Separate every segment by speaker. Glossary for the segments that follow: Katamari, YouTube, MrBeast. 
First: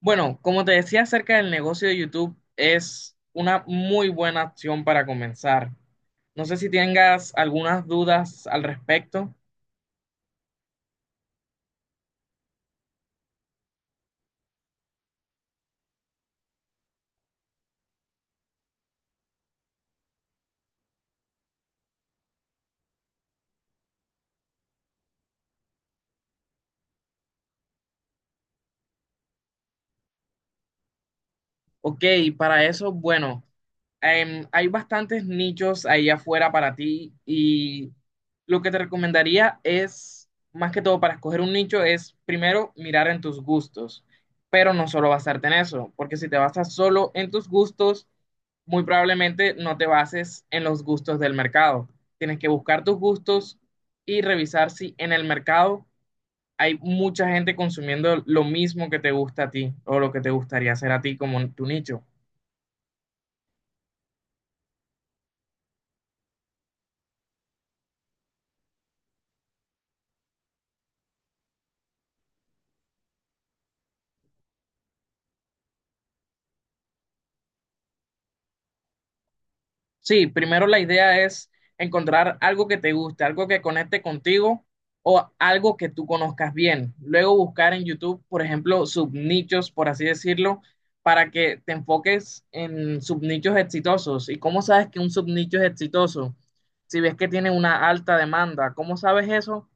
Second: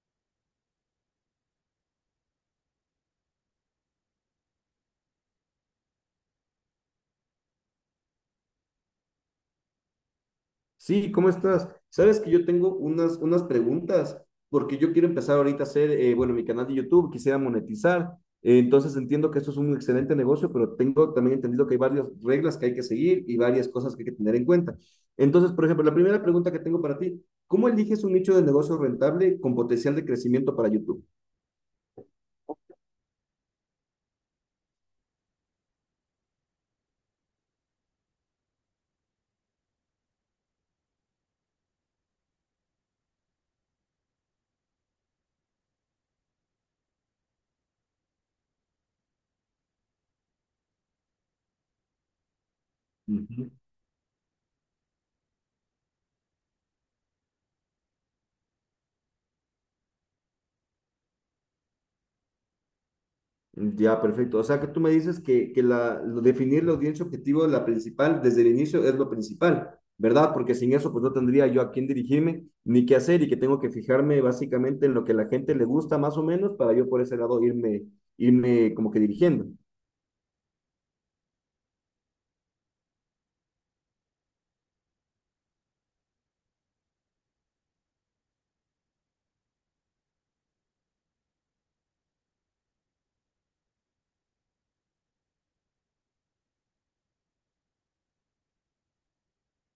Speaker 1: Bueno, como te decía acerca del negocio de YouTube, es una muy buena opción para comenzar. No sé si tengas algunas dudas al respecto.
Speaker 2: Sí, ¿cómo estás? Sabes que yo tengo unas preguntas, porque yo quiero empezar ahorita a hacer, bueno, mi canal de YouTube, quisiera monetizar. Entonces entiendo que esto es un excelente negocio, pero tengo también entendido que hay varias reglas que hay que seguir y varias cosas que hay que tener en cuenta. Entonces, por ejemplo, la primera pregunta que tengo para ti, ¿cómo eliges un nicho de negocio rentable con potencial de crecimiento para YouTube?
Speaker 1: Ok, para eso, bueno, hay bastantes nichos ahí afuera para ti y lo que te recomendaría es, más que todo para escoger un nicho, es primero mirar en tus gustos, pero no solo basarte en eso, porque si te basas solo en tus gustos, muy probablemente no te bases en los gustos del mercado. Tienes que buscar tus
Speaker 2: Ujú.
Speaker 1: gustos y revisar si en el mercado hay mucha gente consumiendo lo mismo que te gusta a ti o lo que te gustaría hacer a ti como tu nicho.
Speaker 2: Ya, perfecto. O sea que tú me dices que definir la audiencia objetivo, la principal, desde el inicio es lo principal, ¿verdad? Porque sin eso, pues no tendría yo a quién dirigirme ni qué hacer, y que tengo que fijarme básicamente en lo que la gente le gusta más o menos para yo por ese lado irme como que dirigiendo.
Speaker 1: Sí, primero la idea es encontrar algo que te guste, algo que conecte contigo o algo que tú conozcas bien. Luego buscar en YouTube, por ejemplo, subnichos, por así decirlo, para que te enfoques en subnichos exitosos. ¿Y cómo sabes que un subnicho es exitoso? Si ves que tiene una alta demanda, ¿cómo sabes eso?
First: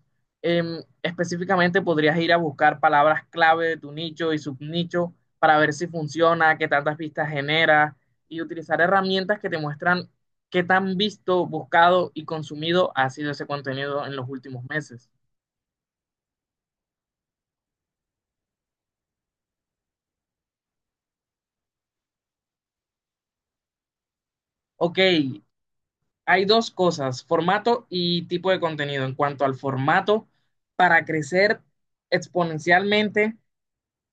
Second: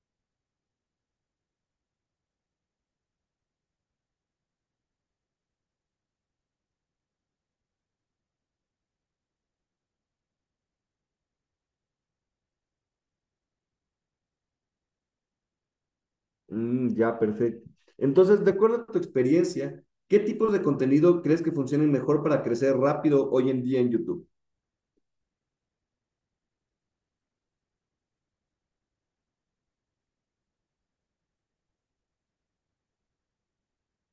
Speaker 1: Específicamente podrías ir a buscar palabras clave de tu nicho y subnicho para ver si funciona, qué tantas vistas genera y utilizar herramientas que te muestran. ¿Qué tan visto, buscado y consumido ha sido ese contenido en los últimos meses?
Speaker 2: Mm, ya, perfecto. Entonces, de acuerdo a tu experiencia, ¿qué tipos de contenido crees que funcionen mejor para crecer rápido hoy en día en YouTube?
Speaker 1: Ok, hay dos cosas, formato y tipo de contenido. En cuanto al formato, para crecer exponencialmente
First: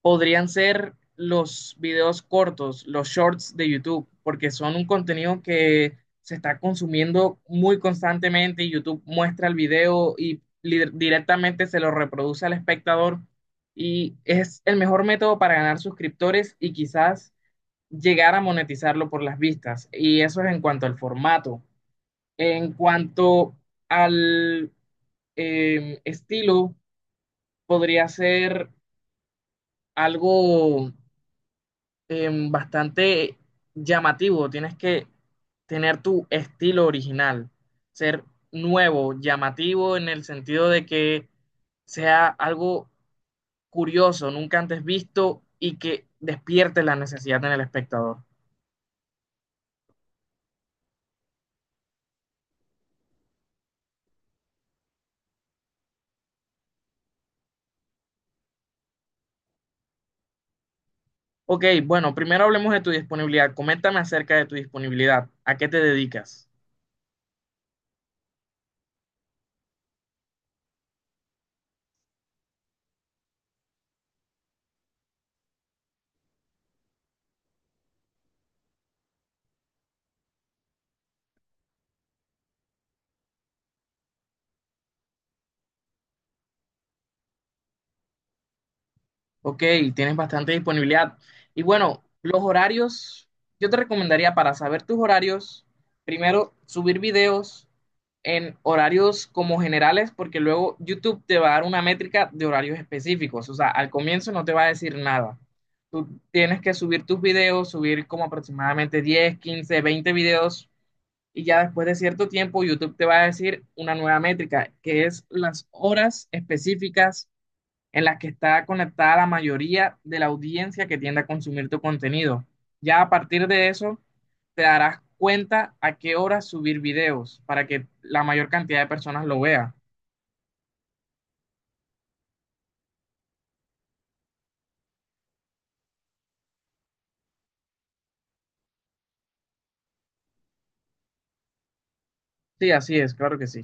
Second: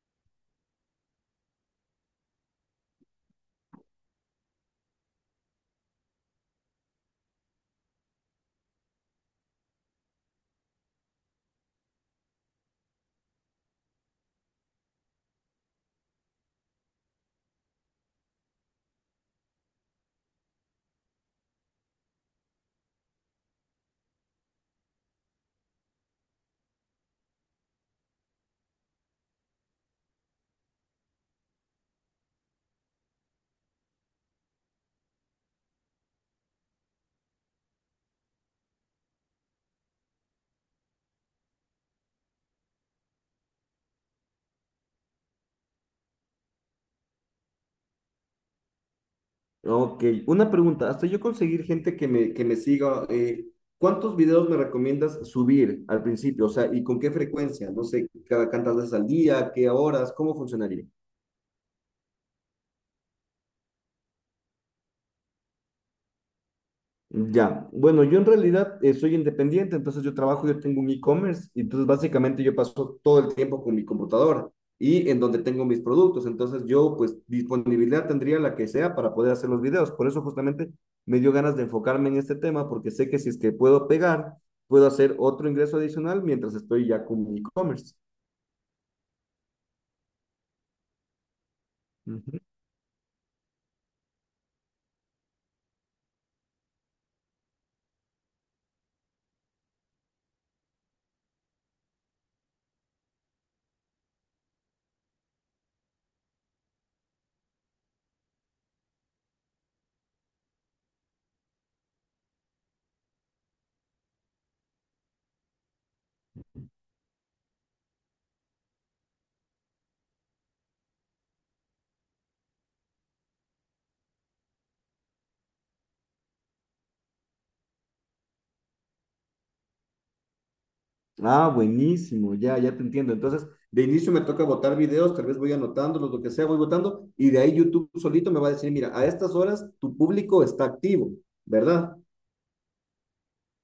Speaker 1: podrían ser los videos cortos, los shorts de YouTube, porque son un contenido que se está consumiendo muy constantemente y YouTube muestra el video y directamente se lo reproduce al espectador y es el mejor método para ganar suscriptores y quizás llegar a monetizarlo por las vistas. Y eso es en cuanto al formato. En cuanto al estilo, podría ser algo bastante llamativo. Tienes que tener tu estilo original, ser nuevo, llamativo en el sentido de que sea algo curioso, nunca antes visto y que despierte la necesidad en el espectador.
Speaker 2: Ok, una pregunta, hasta yo conseguir gente que me siga, ¿cuántos videos me recomiendas subir al principio? O sea, ¿y con qué frecuencia? No sé, cada cuántas veces al día, qué horas, ¿cómo funcionaría?
Speaker 1: Ok, bueno, primero hablemos de tu disponibilidad. Coméntame acerca de tu disponibilidad. ¿A qué te dedicas?
Speaker 2: Ya, bueno, yo en realidad soy independiente, entonces yo trabajo, yo tengo un e-commerce, y entonces básicamente yo paso todo el tiempo con mi computadora y en donde tengo mis productos, entonces yo pues disponibilidad tendría la que sea para poder hacer los videos, por eso justamente me dio ganas de enfocarme en este tema, porque sé que si es que puedo pegar, puedo hacer otro ingreso adicional mientras estoy ya con mi e-commerce.
Speaker 1: Ok, tienes bastante disponibilidad. Y bueno, los horarios, yo te recomendaría para saber tus horarios, primero subir videos en horarios como generales, porque luego YouTube te va a dar una métrica de horarios específicos. O sea, al comienzo no te va a decir nada. Tú tienes que subir tus videos, subir como aproximadamente 10, 15, 20 videos, y ya después de cierto tiempo YouTube te va a decir una nueva métrica, que es las horas específicas en las que está conectada la mayoría de la audiencia que tiende a consumir tu contenido. Ya a partir de eso, te darás cuenta a qué hora subir videos para que la mayor cantidad de personas lo vea.
Speaker 2: Ah, buenísimo, ya, ya te entiendo. Entonces, de inicio me toca botar videos, tal vez voy anotándolos, lo que sea, voy votando, y de ahí YouTube solito me va a decir, mira, a estas horas tu público está activo, ¿verdad?
Speaker 1: Sí, así es, claro que sí.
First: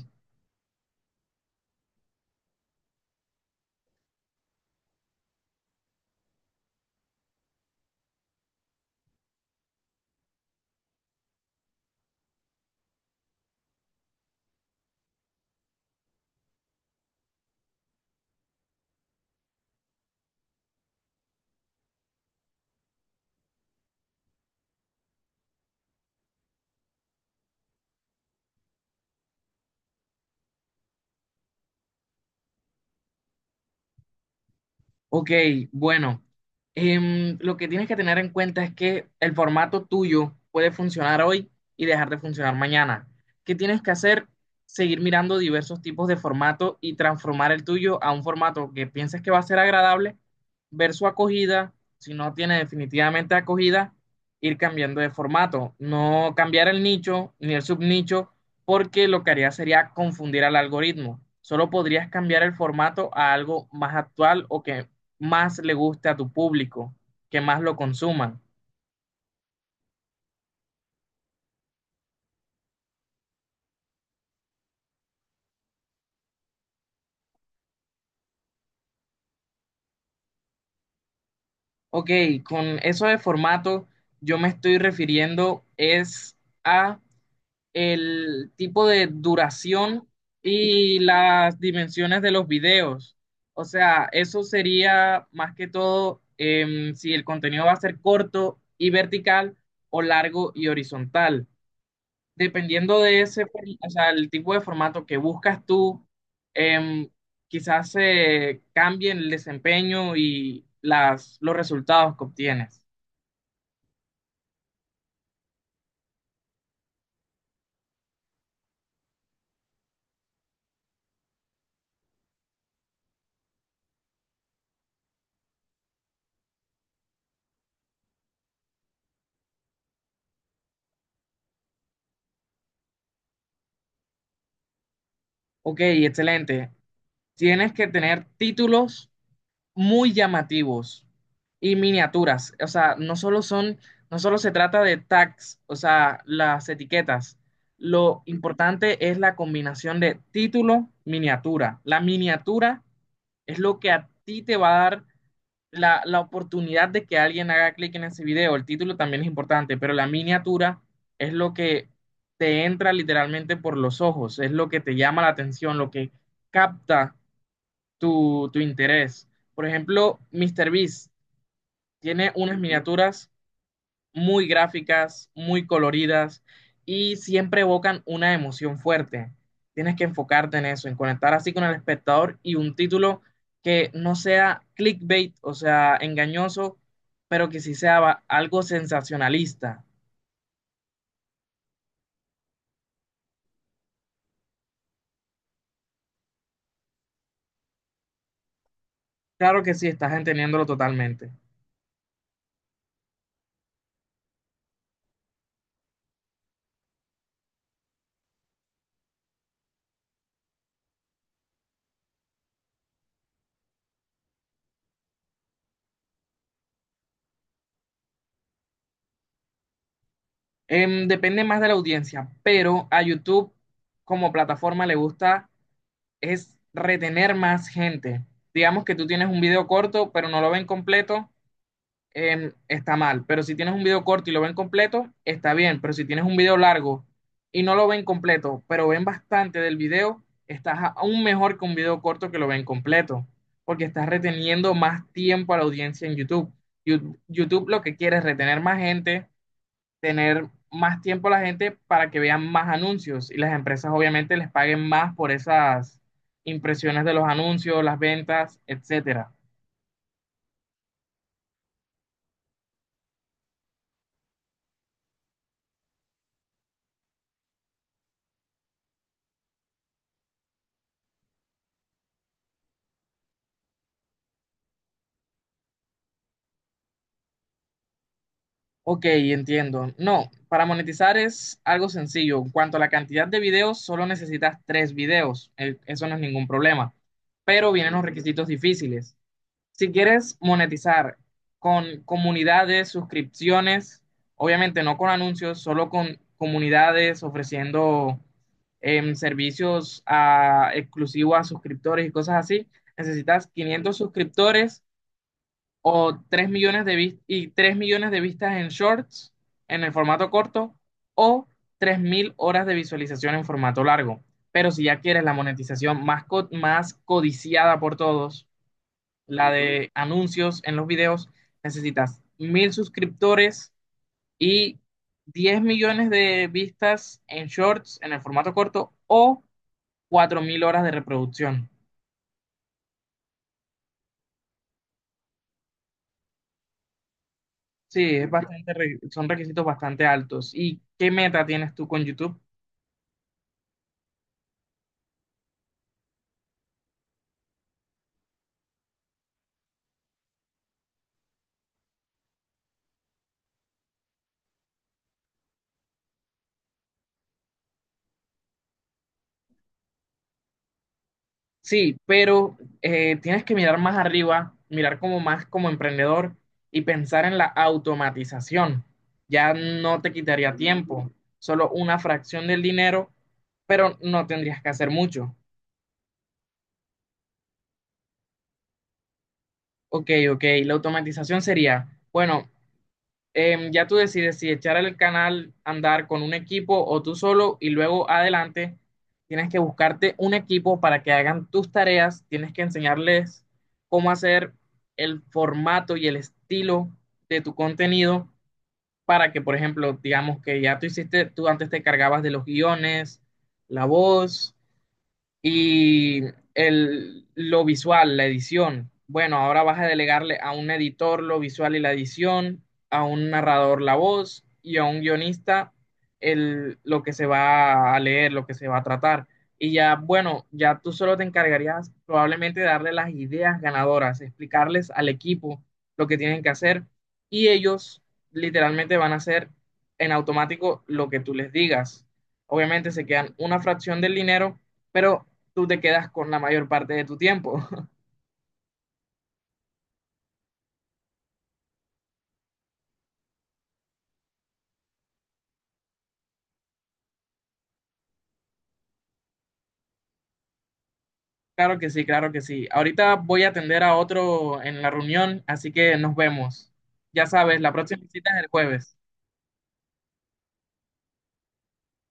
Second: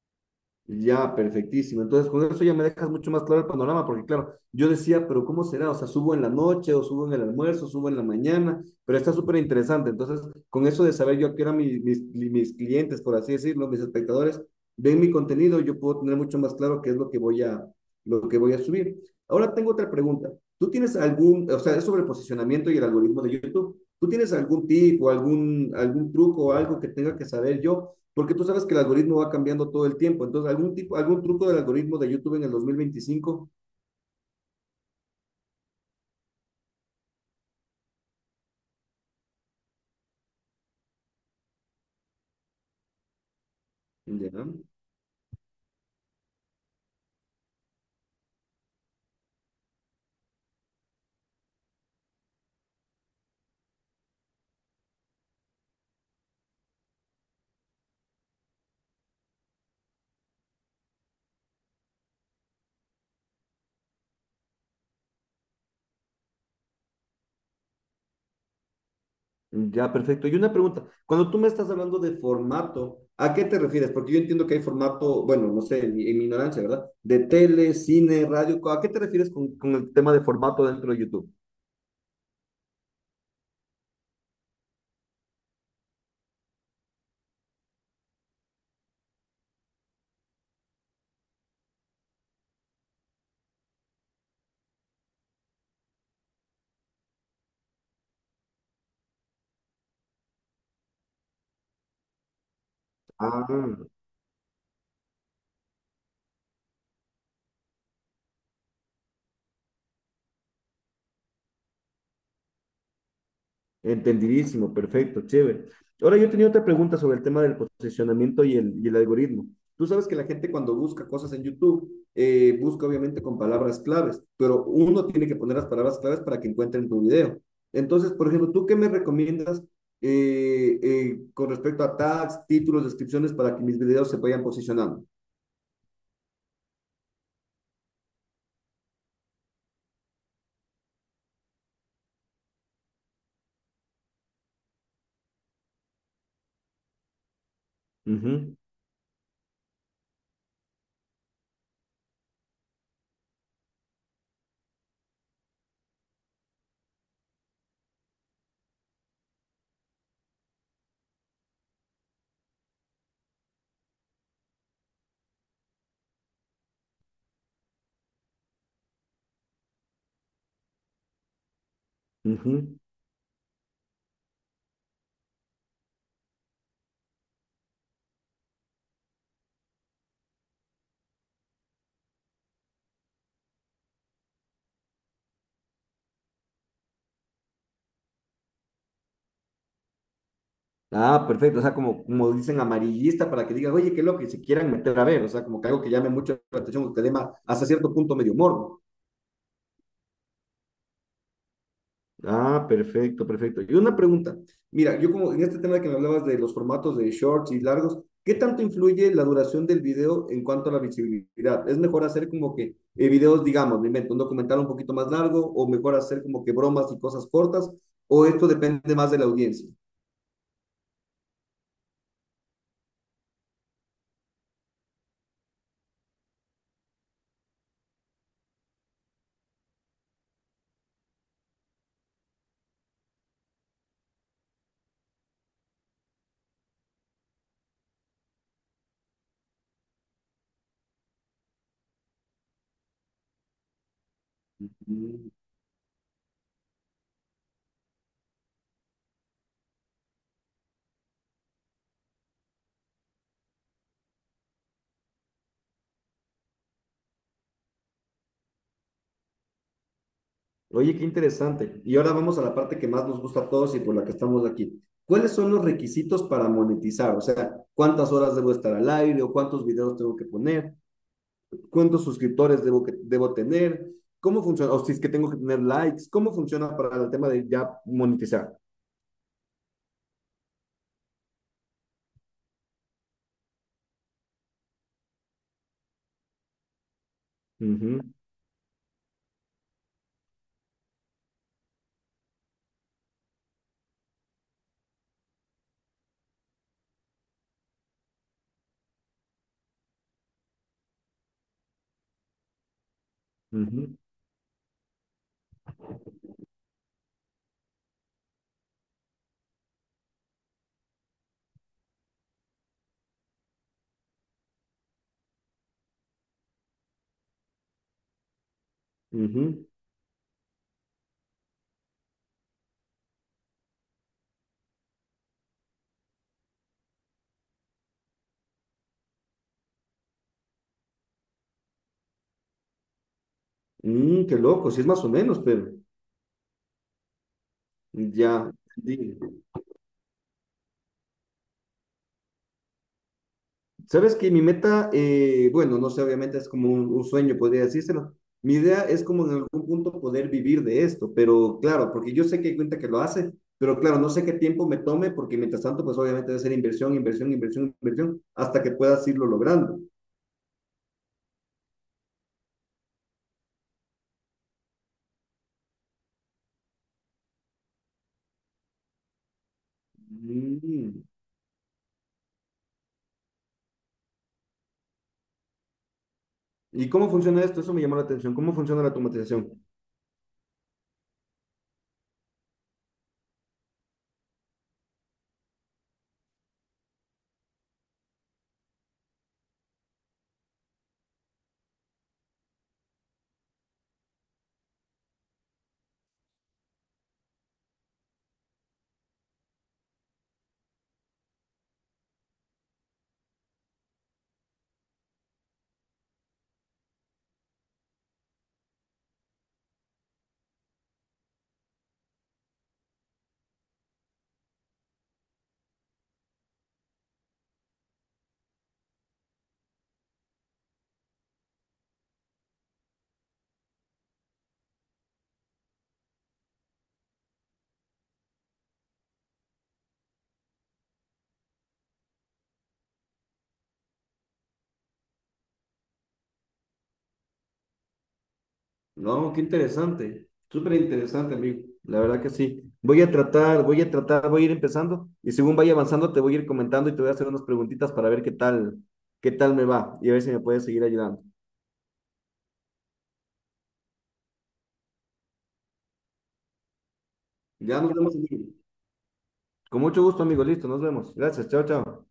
Speaker 2: Ya, perfectísimo. Entonces, con eso ya me dejas mucho más claro el panorama, porque claro, yo decía, pero ¿cómo será? O sea, subo en la noche, o subo en el almuerzo, subo en la mañana, pero está súper interesante. Entonces, con eso de saber yo a qué eran mis clientes, por así decirlo, mis espectadores, ven mi contenido, yo puedo tener mucho más claro qué es lo que voy a subir. Ahora tengo otra pregunta. ¿Tú tienes algún, o sea, es sobre el posicionamiento y el algoritmo de YouTube? ¿Tú tienes algún tip o algún truco o algo que tenga que saber yo, porque tú sabes que el algoritmo va cambiando todo el tiempo? Entonces, algún tipo, algún truco del algoritmo de YouTube en el 2025.
Speaker 1: Ok, bueno, lo que tienes que tener en cuenta es que el formato tuyo puede funcionar hoy y dejar de funcionar mañana. ¿Qué tienes que hacer?
Speaker 2: Ya,
Speaker 1: Seguir mirando diversos tipos de formato y transformar el tuyo a un formato que pienses que va a ser agradable, ver su acogida, si no tiene definitivamente acogida, ir cambiando de formato, no cambiar el nicho ni el subnicho, porque lo que haría sería confundir al algoritmo. Solo podrías cambiar el formato a algo más actual o que más le guste a tu público, que más lo consuman.
Speaker 2: ya, perfecto. Y una pregunta. Cuando tú me estás hablando de formato, ¿a qué te refieres? Porque yo entiendo que hay formato, bueno, no sé, mi en mi ignorancia, ¿verdad? De tele, cine, radio. ¿A qué te refieres con el tema de formato dentro de YouTube?
Speaker 1: Ok, con eso de formato yo me estoy refiriendo es a el tipo de duración y las dimensiones de los videos. O sea, eso sería más que todo si el contenido va a ser corto y vertical o largo y horizontal. Dependiendo de ese,
Speaker 2: Ah,
Speaker 1: o sea, el tipo de formato que buscas tú, em, quizás se cambie el desempeño y los resultados que obtienes.
Speaker 2: entendidísimo, perfecto, chévere. Ahora yo tenía otra pregunta sobre el tema del posicionamiento y el algoritmo. Tú sabes que la gente cuando busca cosas en YouTube, busca obviamente con palabras claves, pero uno tiene que poner las palabras claves para que encuentren tu video. Entonces, por ejemplo, ¿tú qué me recomiendas con respecto a tags, títulos, descripciones para que mis videos se vayan posicionando?
Speaker 1: Ok, excelente. Tienes que tener títulos muy llamativos y miniaturas. O sea, no solo se trata de tags, o sea, las etiquetas. Lo
Speaker 2: Ujú,
Speaker 1: importante es la combinación de título, miniatura. La miniatura es lo que a ti te va a dar la oportunidad de que alguien haga clic en ese video. El título también es importante, pero la miniatura es lo que te entra literalmente por los ojos, es lo que te llama la atención, lo que capta tu interés. Por ejemplo, MrBeast tiene unas
Speaker 2: ujú.
Speaker 1: miniaturas muy gráficas, muy coloridas y siempre evocan una emoción fuerte. Tienes que enfocarte en eso, en conectar así con el espectador y un título que no sea clickbait, o sea, engañoso, pero que sí sea algo sensacionalista.
Speaker 2: Ah, perfecto. O sea, como, como dicen, amarillista, para que digan, oye, qué loco, y se quieran meter a ver. O sea, como que algo que llame mucho la atención, o que dé hasta cierto punto medio morbo.
Speaker 1: Claro que sí, estás entendiéndolo totalmente.
Speaker 2: Ah, perfecto, perfecto. Y una pregunta. Mira, yo como en este tema que me hablabas de los formatos de shorts y largos, ¿qué tanto influye la duración del video en cuanto a la visibilidad? ¿Es mejor hacer como que videos, digamos, me invento, un documental un poquito más largo, o mejor hacer como que bromas y cosas cortas? ¿O esto depende más de la audiencia?
Speaker 1: Depende más de la audiencia, pero a YouTube como plataforma le gusta es retener más gente. Digamos que tú tienes un video corto, pero no lo ven completo, está mal. Pero si tienes un video corto y lo ven completo, está bien. Pero si tienes un video largo y no lo ven completo, pero ven bastante del video, estás aún mejor que un video corto que lo ven completo, porque estás reteniendo más tiempo a la audiencia en YouTube. YouTube lo que quiere es retener más gente, tener más tiempo la gente para que vean más anuncios y las empresas obviamente les paguen más por esas impresiones de los anuncios, las ventas, etcétera.
Speaker 2: Oye, qué interesante. Y ahora vamos a la parte que más nos gusta a todos y por la que estamos aquí. ¿Cuáles son los requisitos para monetizar? O sea, ¿cuántas horas debo estar al aire o cuántos videos tengo que poner? ¿Cuántos suscriptores debo tener? ¿Cómo funciona? O si es que tengo que tener likes, ¿cómo funciona para el tema de ya monetizar?
Speaker 1: Ok, entiendo. No, para monetizar es algo sencillo. En cuanto a la cantidad de videos, solo necesitas tres videos. Eso no es ningún problema. Pero vienen
Speaker 2: Ujú,
Speaker 1: los requisitos difíciles. Si quieres monetizar con comunidades, suscripciones, obviamente no con anuncios, solo con comunidades ofreciendo servicios exclusivos a suscriptores y cosas así, necesitas 500
Speaker 2: ujú,
Speaker 1: suscriptores o 3 millones de vistas en shorts, en el formato corto, o 3.000 horas de visualización en formato largo. Pero si ya quieres la monetización más codiciada por todos, la
Speaker 2: ujú.
Speaker 1: de anuncios en los videos, necesitas 1.000 suscriptores y 10 millones de vistas en shorts, en el formato corto, o 4.000 horas de reproducción.
Speaker 2: Mm, qué loco, sí es más o menos, pero
Speaker 1: Sí, es
Speaker 2: ya,
Speaker 1: bastante, re- son
Speaker 2: entendí.
Speaker 1: requisitos bastante altos. ¿Y qué meta tienes tú con YouTube?
Speaker 2: Sabes que mi meta, bueno, no sé, obviamente es como un sueño, podría decírselo. Mi idea es como en algún punto poder vivir de esto, pero claro, porque yo sé que hay cuenta que lo hace, pero claro, no sé qué tiempo me tome, porque mientras tanto, pues obviamente debe ser inversión, inversión, inversión, inversión, hasta que puedas irlo logrando.
Speaker 1: Sí, pero tienes que mirar más arriba, mirar como más como emprendedor y pensar en la automatización. Ya no te quitaría
Speaker 2: Mm.
Speaker 1: tiempo, solo una fracción del dinero, pero no tendrías que hacer mucho.
Speaker 2: ¿Y cómo funciona esto? Eso me llamó la atención. ¿Cómo funciona la automatización?
Speaker 1: Ok, la automatización sería, bueno, ya tú decides si echar el canal, andar con un equipo o tú solo y luego adelante tienes que buscarte un equipo para que hagan tus tareas, tienes que enseñarles cómo hacer el formato y el estilo de tu contenido para que, por ejemplo, digamos que ya tú hiciste, tú antes te cargabas de los guiones, la voz, y lo visual, la edición. Bueno, ahora vas a delegarle a un editor lo visual y la edición, a un narrador la voz y a un guionista lo que se va a leer, lo que se va a tratar. Y ya, bueno, ya tú solo te encargarías probablemente de darle las ideas ganadoras, explicarles al equipo lo que tienen que hacer y ellos literalmente van a hacer en automático lo que tú les digas. Obviamente se quedan una fracción del dinero, pero tú te quedas con la mayor parte de tu tiempo.
Speaker 2: No, qué interesante, súper interesante, amigo. La verdad que sí. Voy a tratar, voy a ir empezando y según vaya avanzando te voy a ir comentando y te voy a hacer unas preguntitas para ver qué tal me va y a ver si me puedes seguir ayudando.
Speaker 1: Claro que sí, claro que sí. Ahorita voy a atender a otro en la reunión, así que nos vemos. Ya sabes, la
Speaker 2: Ya nos
Speaker 1: próxima
Speaker 2: vemos,
Speaker 1: visita es
Speaker 2: amigo.
Speaker 1: el jueves.
Speaker 2: Con mucho gusto, amigo. Listo, nos vemos. Gracias. Chao, chao.